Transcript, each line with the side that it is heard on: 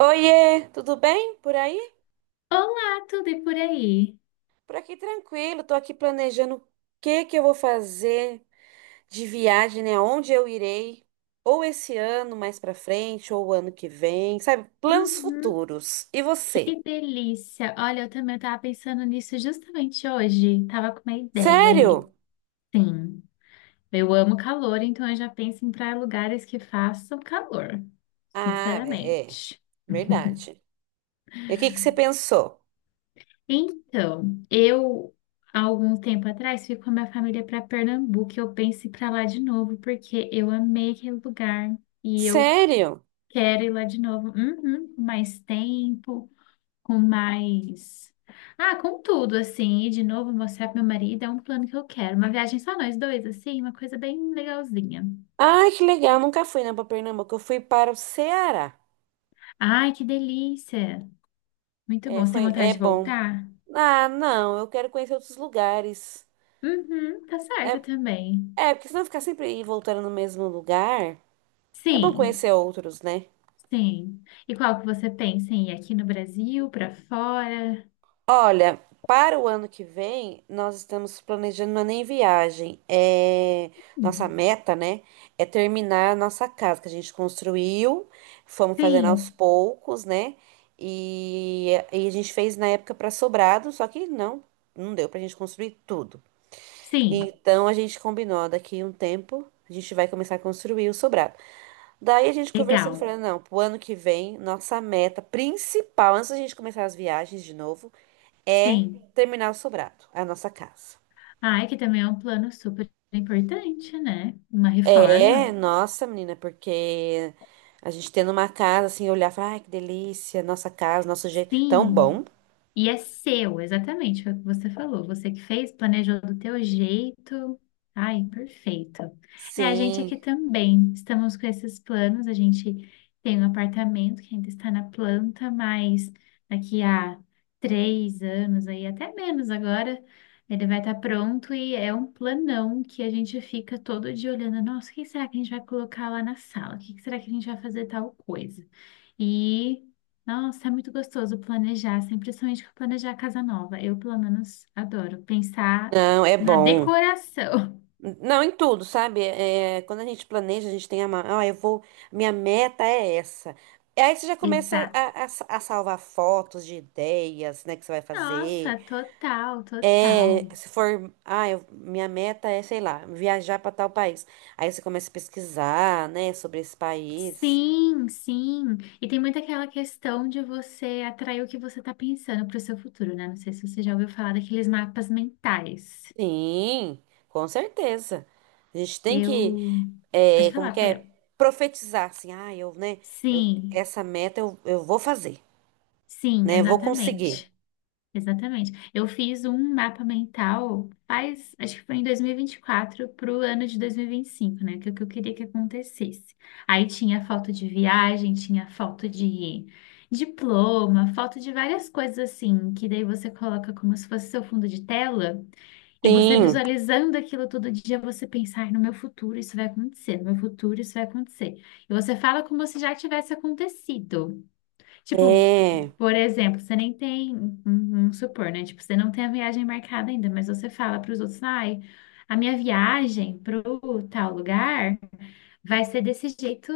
right: Oiê, tudo bem por aí?
left: Olá, tudo e por aí?
right: Por aqui tranquilo, tô aqui planejando o que eu vou fazer de viagem, né? Onde eu irei, ou esse ano mais pra frente, ou o ano que vem, sabe? Planos
left: Uhum.
right: futuros. E você?
left: Que delícia! Olha, eu também estava pensando nisso justamente hoje. Tava com uma ideia aí.
right: Sério?
left: Sim, eu amo calor, então eu já penso em para lugares que façam calor,
right: Ah, é, é,
left: sinceramente.
right: verdade. E o que você pensou?
left: Então, eu há algum tempo atrás fui com a minha família para Pernambuco e eu penso em ir para lá de novo porque eu amei aquele lugar e eu
right: Sério?
left: quero ir lá de novo. Uhum, com mais tempo. Com mais. Ah, com tudo, assim, e de novo mostrar pro meu marido, é um plano que eu quero. Uma viagem só nós dois, assim, uma coisa bem legalzinha.
right: Ai, que legal, nunca fui, né, pra Pernambuco, eu fui para o Ceará.
left: Ai, que delícia! Muito
right: É,
left: bom. Você tem
right: foi, é
left: vontade de
right: bom.
left: voltar?
right: Ah, não, eu quero conhecer outros lugares.
left: Uhum, tá
right: É,
left: certo também.
right: É, porque senão ficar sempre aí voltando no mesmo lugar, é bom
left: Sim,
right: conhecer outros, né?
left: sim. E qual que você pensa em ir aqui no Brasil, pra fora?
right: Olha, para o ano que vem, nós estamos planejando uma nem viagem. Nossa
left: Hum,
right: meta, né? É terminar a nossa casa que a gente construiu, fomos fazendo aos
left: Sim,
right: poucos, né? E a gente fez na época para sobrado, só que não deu pra gente construir tudo.
left: sim.
right: Então a gente combinou, ó, daqui um tempo a gente vai começar a construir o sobrado. Daí a gente conversando,
left: Legal.
right: falando, não, pro ano que vem, nossa meta principal, antes da gente começar as viagens de novo, é
left: Sim.
right: terminar o sobrado, a nossa casa.
left: Ai, que também é um plano super importante, né? Uma
right: É,
left: reforma.
right: nossa, menina, porque a gente tendo uma casa assim, olhar e falar, ai, que delícia, nossa casa, nosso jeito, tão bom.
left: Sim. E é seu, exatamente, foi o que você falou. Você que fez, planejou do teu jeito. Ai, perfeito. É, a gente aqui
right: Sim,
left: também. Estamos com esses planos. A gente tem um apartamento que ainda está na planta, mas daqui a 3 anos, aí até menos agora, ele vai estar pronto e é um planão que a gente fica todo dia olhando. Nossa, o que será que a gente vai colocar lá na sala? O que será que a gente vai fazer tal coisa? E nossa, é muito gostoso planejar, assim, principalmente planejar casa nova. Eu, pelo menos, adoro pensar
right: não, é
left: na
right: bom.
left: decoração.
right: Não, em tudo, sabe? É, quando a gente planeja, a gente tem a, mão. Ah, eu vou, minha meta é essa. E aí você já começa
left: Exato.
right: a salvar fotos de ideias, né, que você vai fazer.
left: Nossa, total,
right: É,
left: total.
right: se for, ah, minha meta é, sei lá, viajar para tal país. Aí você começa a pesquisar, né, sobre esse país.
left: Sim, sim. E tem muito aquela questão de você atrair o que você está pensando para o seu futuro, né? Não sei se você já ouviu falar daqueles mapas mentais.
right: Sim, com certeza. A gente tem
left: Eu.
right: que, é,
left: Pode
right: como
left: falar,
right: que é,
left: perdão.
right: profetizar, assim, ah, eu, né, eu,
left: Sim,
right: essa meta eu vou fazer,
left: sim,
right: né, eu vou conseguir.
left: exatamente. Exatamente. Eu fiz um mapa mental faz, acho que foi em 2024 para o ano de 2025, né? Que é o que eu queria que acontecesse. Aí tinha foto de viagem, tinha foto de diploma, foto de várias coisas assim, que daí você coloca como se fosse seu fundo de tela, e você
right: Sim,
left: visualizando aquilo todo dia, você pensa, "Ai, no meu futuro isso vai acontecer, meu futuro isso vai acontecer." E você fala como se já tivesse acontecido. Tipo,
right: é.
left: por exemplo, você nem tem, vamos supor, né? Tipo, você não tem a viagem marcada ainda, mas você fala para os outros, ai, a minha viagem pro tal lugar vai ser desse jeito,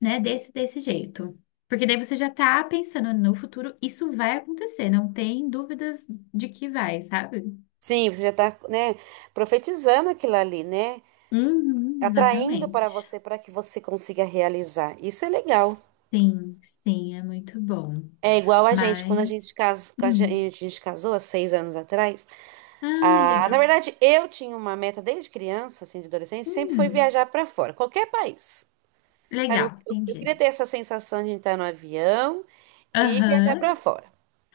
left: né? Desse jeito. Porque daí você já tá pensando no futuro, isso vai acontecer, não tem dúvidas de que vai, sabe?
right: Sim, você já está, né, profetizando aquilo ali, né?
left: Uhum,
right: Atraindo para
left: exatamente.
right: você para que você consiga realizar. Isso é legal.
left: Sim, sim, é muito bom.
right: É igual a gente, quando a gente,
left: Mas,
right: cas... a
left: hum,
right: gente a gente casou há 6 anos atrás.
left: ai,
right: Ah, na
left: legal.
right: verdade, eu tinha uma meta desde criança, assim, de adolescente, sempre foi
left: Hum,
right: viajar para fora, qualquer país. Sabe, Eu,
left: legal,
right: eu- eu queria
left: entendi.
right: ter essa sensação de entrar no avião e viajar
left: Aham.
right: para fora.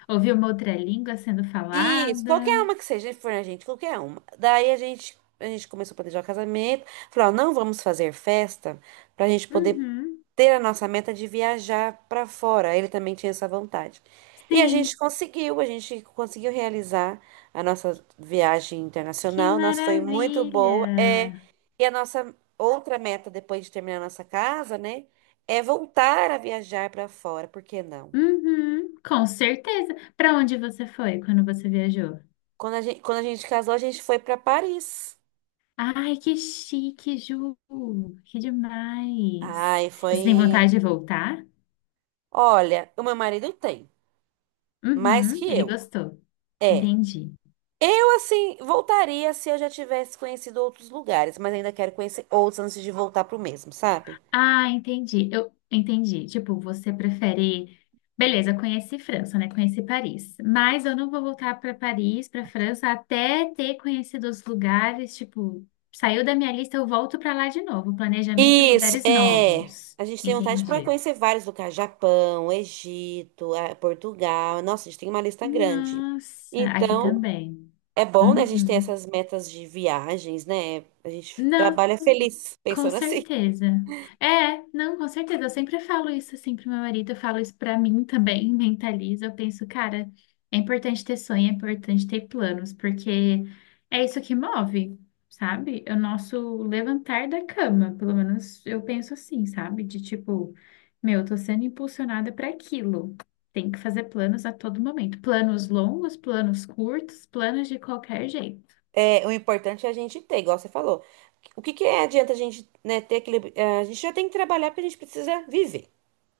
left: Ouvir uma outra língua sendo
right: Isso, qualquer
left: falada.
right: uma que seja, for a gente, qualquer uma. Daí a gente começou a planejar o casamento, falou, ó, não vamos fazer festa pra gente poder
left: Uhum.
right: ter a nossa meta de viajar pra fora. Ele também tinha essa vontade. E
left: Sim,
right: a gente conseguiu realizar a nossa viagem
left: que
right: internacional. Nossa, foi muito boa. É,
left: maravilha.
right: e a nossa outra meta depois de terminar a nossa casa, né, é voltar a viajar pra fora, por que não?
left: Uhum. Com certeza. Para onde você foi quando você viajou?
right: Quando a gente casou, a gente foi pra Paris.
left: Ai, que chique, Ju. Que demais.
right: Ai,
left: Você tem vontade
right: foi.
left: de voltar?
right: Olha, o meu marido tem, mais que
left: Uhum. Ele
right: eu.
left: gostou.
right: É.
left: Entendi.
right: Eu, assim, voltaria se eu já tivesse conhecido outros lugares, mas ainda quero conhecer outros antes de voltar pro mesmo, sabe?
left: Ah, entendi. Eu entendi. Tipo, você prefere. Beleza, conheci França, né? Conheci Paris. Mas eu não vou voltar para Paris, para França, até ter conhecido os lugares. Tipo, saiu da minha lista, eu volto para lá de novo. Planejamento e
right: Isso,
left: lugares
right: é.
left: novos.
right: A gente tem vontade para
left: Entendi.
right: conhecer vários lugares: Japão, Egito, Portugal. Nossa, a gente tem uma lista grande.
left: Nossa, aqui
right: Então,
left: também.
right: é bom, né, a gente ter
left: Uhum.
right: essas metas de viagens, né? A gente
left: Não,
right: trabalha feliz
left: com
right: pensando assim.
left: certeza. É, não, com certeza. Eu sempre falo isso assim pro meu marido, eu falo isso pra mim também, mentalizo. Eu penso, cara, é importante ter sonho, é importante ter planos, porque é isso que move, sabe? É o nosso levantar da cama, pelo menos eu penso assim, sabe? De tipo, meu, eu tô sendo impulsionada para aquilo. Tem que fazer planos a todo momento. Planos longos, planos curtos, planos de qualquer jeito.
right: É, o importante é a gente ter, igual você falou. O que que é, adianta a gente, né, ter aquele. A gente já tem que trabalhar porque a gente precisa viver,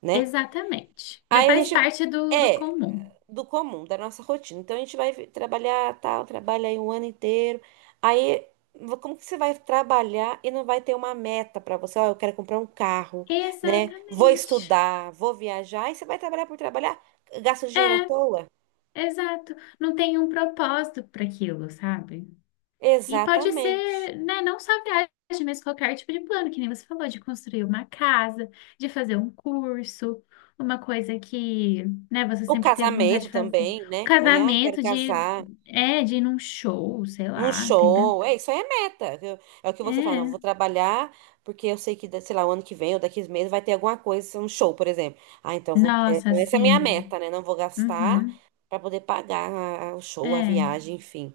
right: né?
left: Exatamente. Já
right: Aí a
left: faz
right: gente
left: parte do
right: é
left: comum.
right: do comum, da nossa rotina. Então a gente vai trabalhar tal, trabalha aí um ano inteiro. Aí como que você vai trabalhar e não vai ter uma meta pra você? Ó, eu quero comprar um carro, né? Vou
left: Exatamente.
right: estudar, vou viajar. E você vai trabalhar por trabalhar? Gasta dinheiro à toa?
left: É, exato. Não tem um propósito para aquilo, sabe? E pode
right: Exatamente.
left: ser, né, não só viagem, mas qualquer tipo de plano, que nem você falou, de construir uma casa, de fazer um curso, uma coisa que, né, você
right: O
left: sempre teve vontade
right: casamento
left: de fazer. Um
right: também, né? Alguém, ah, quero
left: casamento de,
right: casar.
left: é, de ir num show, sei
right: Num
left: lá, tem
right: show,
left: tanto.
right: é isso aí é meta. Viu? É o que você fala, não,
left: É.
right: vou trabalhar porque eu sei que, sei lá, o ano que vem ou daqui a meses vai ter alguma coisa, um show, por exemplo. Ah, então vou, é,
left: Nossa,
right: então essa é a minha
left: assim.
right: meta, né? Não vou gastar
left: Uhum.
right: pra poder pagar o show, a
left: É.
right: viagem, enfim.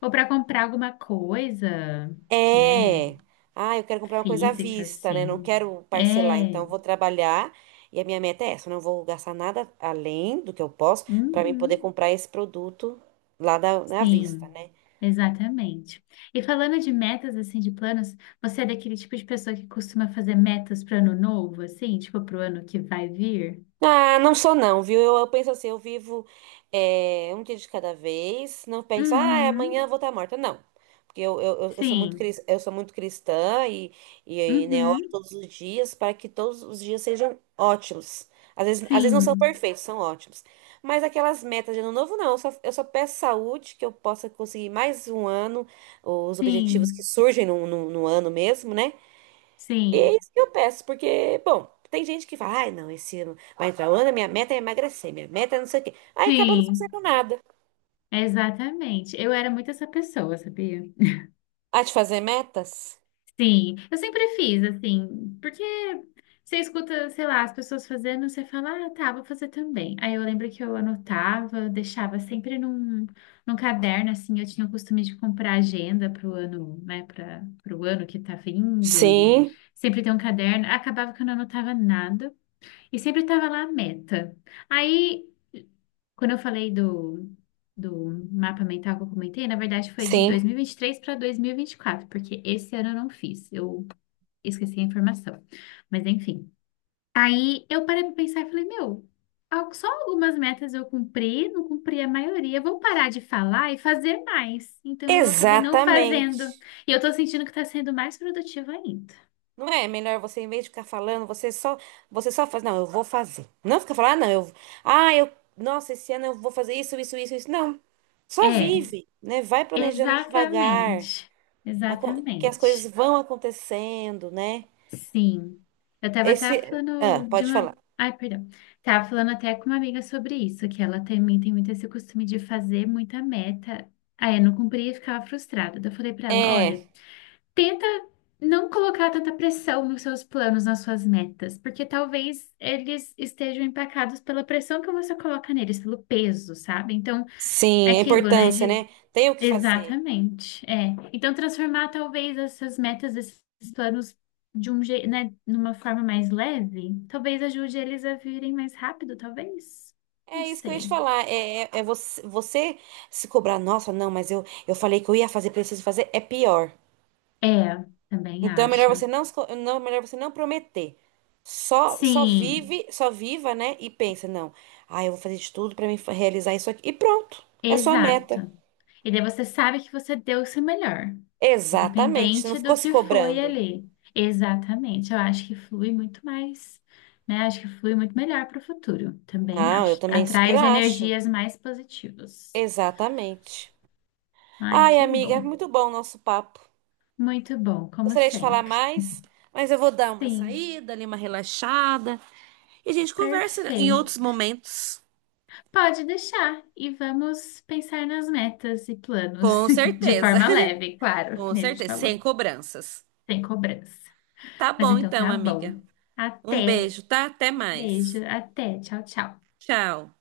left: Ou para comprar alguma coisa, né?
right: É. Ah, eu quero comprar uma coisa à
left: Física,
right: vista, né? Não
left: sim.
right: quero parcelar, então
left: É.
right: eu vou trabalhar e a minha meta é essa, eu não vou gastar nada além do que eu posso pra mim poder
left: Uhum.
right: comprar esse produto lá da, na vista,
left: Sim,
right: né?
left: exatamente. E falando de metas, assim, de planos, você é daquele tipo de pessoa que costuma fazer metas para ano novo, assim, tipo para o ano que vai vir?
right: Ah, não sou não, viu? Eu penso assim, eu vivo um dia de cada vez, não penso, ah, amanhã
left: Uhum.
right: eu vou estar morta. Não, porque eu sou muito,
left: Sim.
right: eu sou muito cristã e né, oro
left: Uhum.
right: todos os dias para que todos os dias sejam ótimos. Às vezes não são
left: Sim.
right: perfeitos, são ótimos. Mas aquelas metas de ano novo, não. Eu só peço saúde, que eu possa conseguir mais um ano, os objetivos que
left: Sim.
right: surgem no ano mesmo, né? É
left: Sim.
right: isso que eu peço, porque, bom, tem gente que fala, ai, não, esse ano vai entrar o ano, minha meta é emagrecer, minha meta é não sei o quê. Aí acaba não
left: Sim.
right: fazendo nada.
left: Exatamente. Eu era muito essa pessoa, sabia?
right: A de fazer metas?
left: Sim, eu sempre fiz, assim, porque você escuta, sei lá, as pessoas fazendo, você fala, ah, tá, vou fazer também. Aí eu lembro que eu anotava, deixava sempre num caderno, assim, eu tinha o costume de comprar agenda pro ano, né, para pro ano que tá vindo, e
right: Sim,
left: sempre ter um caderno. Acabava que eu não anotava nada, e sempre tava lá a meta. Aí, quando eu falei do. Do mapa mental que eu comentei, na verdade foi de
right: sim.
left: dois mil e vinte e três para dois mil e vinte e quatro porque esse ano eu não fiz. Eu esqueci a informação. Mas enfim. Aí eu parei pra pensar e falei, meu, só algumas metas eu cumpri, não cumpri a maioria. Vou parar de falar e fazer mais. Então eu acabei não fazendo.
right: Exatamente.
left: E eu tô sentindo que tá sendo mais produtiva ainda.
right: Não é melhor você, em vez de ficar falando, você só faz, não, eu vou fazer. Não fica falando, ah, não, eu, ah, eu, nossa, esse ano eu vou fazer isso, isso, isso, isso. Não. Só
left: É,
right: vive, né? Vai planejando devagar,
left: exatamente.
right: que as coisas
left: Exatamente.
right: vão acontecendo, né?
left: Sim. Eu tava até
right: Esse,
left: falando
right: ah,
left: de
right: pode
left: uma.
right: falar.
left: Ai, perdão. Tava falando até com uma amiga sobre isso, que ela também tem muito esse costume de fazer muita meta. Aí eu não cumpria e ficava frustrada. Daí eu falei pra ela:
right: É,
left: olha, tenta não colocar tanta pressão nos seus planos, nas suas metas, porque talvez eles estejam empacados pela pressão que você coloca neles, pelo peso, sabe? Então, é
right: sim, a
left: aquilo, né?
right: importância, né? Tem o que fazer.
left: Exatamente, é. Então, transformar talvez essas metas, esses planos né, numa forma mais leve, talvez ajude eles a virem mais rápido, talvez.
right: É
left: Não
right: isso que eu ia te
left: sei.
right: falar. É, você, você se cobrar, nossa, não, mas eu falei que eu ia fazer, preciso fazer, é pior.
left: É, também
right: Então é melhor
left: acho.
right: você não, se co- não, melhor você não prometer. Só
left: Sim,
right: vive, só viva, né? E pensa, não, ah, eu vou fazer de tudo pra realizar isso aqui. E pronto, é sua meta.
left: exato. E daí você sabe que você deu o seu melhor,
right: Exatamente, você não
left: independente do
right: ficou se
left: que foi
right: cobrando.
left: ali. Exatamente. Eu acho que flui muito mais, né? Acho que flui muito melhor para o futuro. Também
right: Não, eu
left: acho.
right: também super
left: Atraz
right: acho.
left: energias mais positivas.
right: Exatamente.
left: Ai,
right: Ai,
left: que
right: amiga,
left: bom.
right: muito bom o nosso papo.
left: Muito bom, como
right: Gostaria de falar
left: sempre.
right: mais, mas eu vou dar uma
left: Sim,
right: saída, ali uma relaxada. E a gente conversa em outros
left: perfeito.
right: momentos.
left: Pode deixar e vamos pensar nas metas e planos
right: Com
left: de
right: certeza.
left: forma leve, claro, que
right: Com
left: nem a gente
right: certeza. Sem
left: falou,
right: cobranças.
left: sem cobrança.
right: Tá
left: Mas
right: bom
left: então
right: então,
left: tá
right: amiga.
left: bom.
right: Um
left: Até.
right: beijo, tá? Até mais.
left: Beijo, até. Tchau, tchau.
right: Tchau.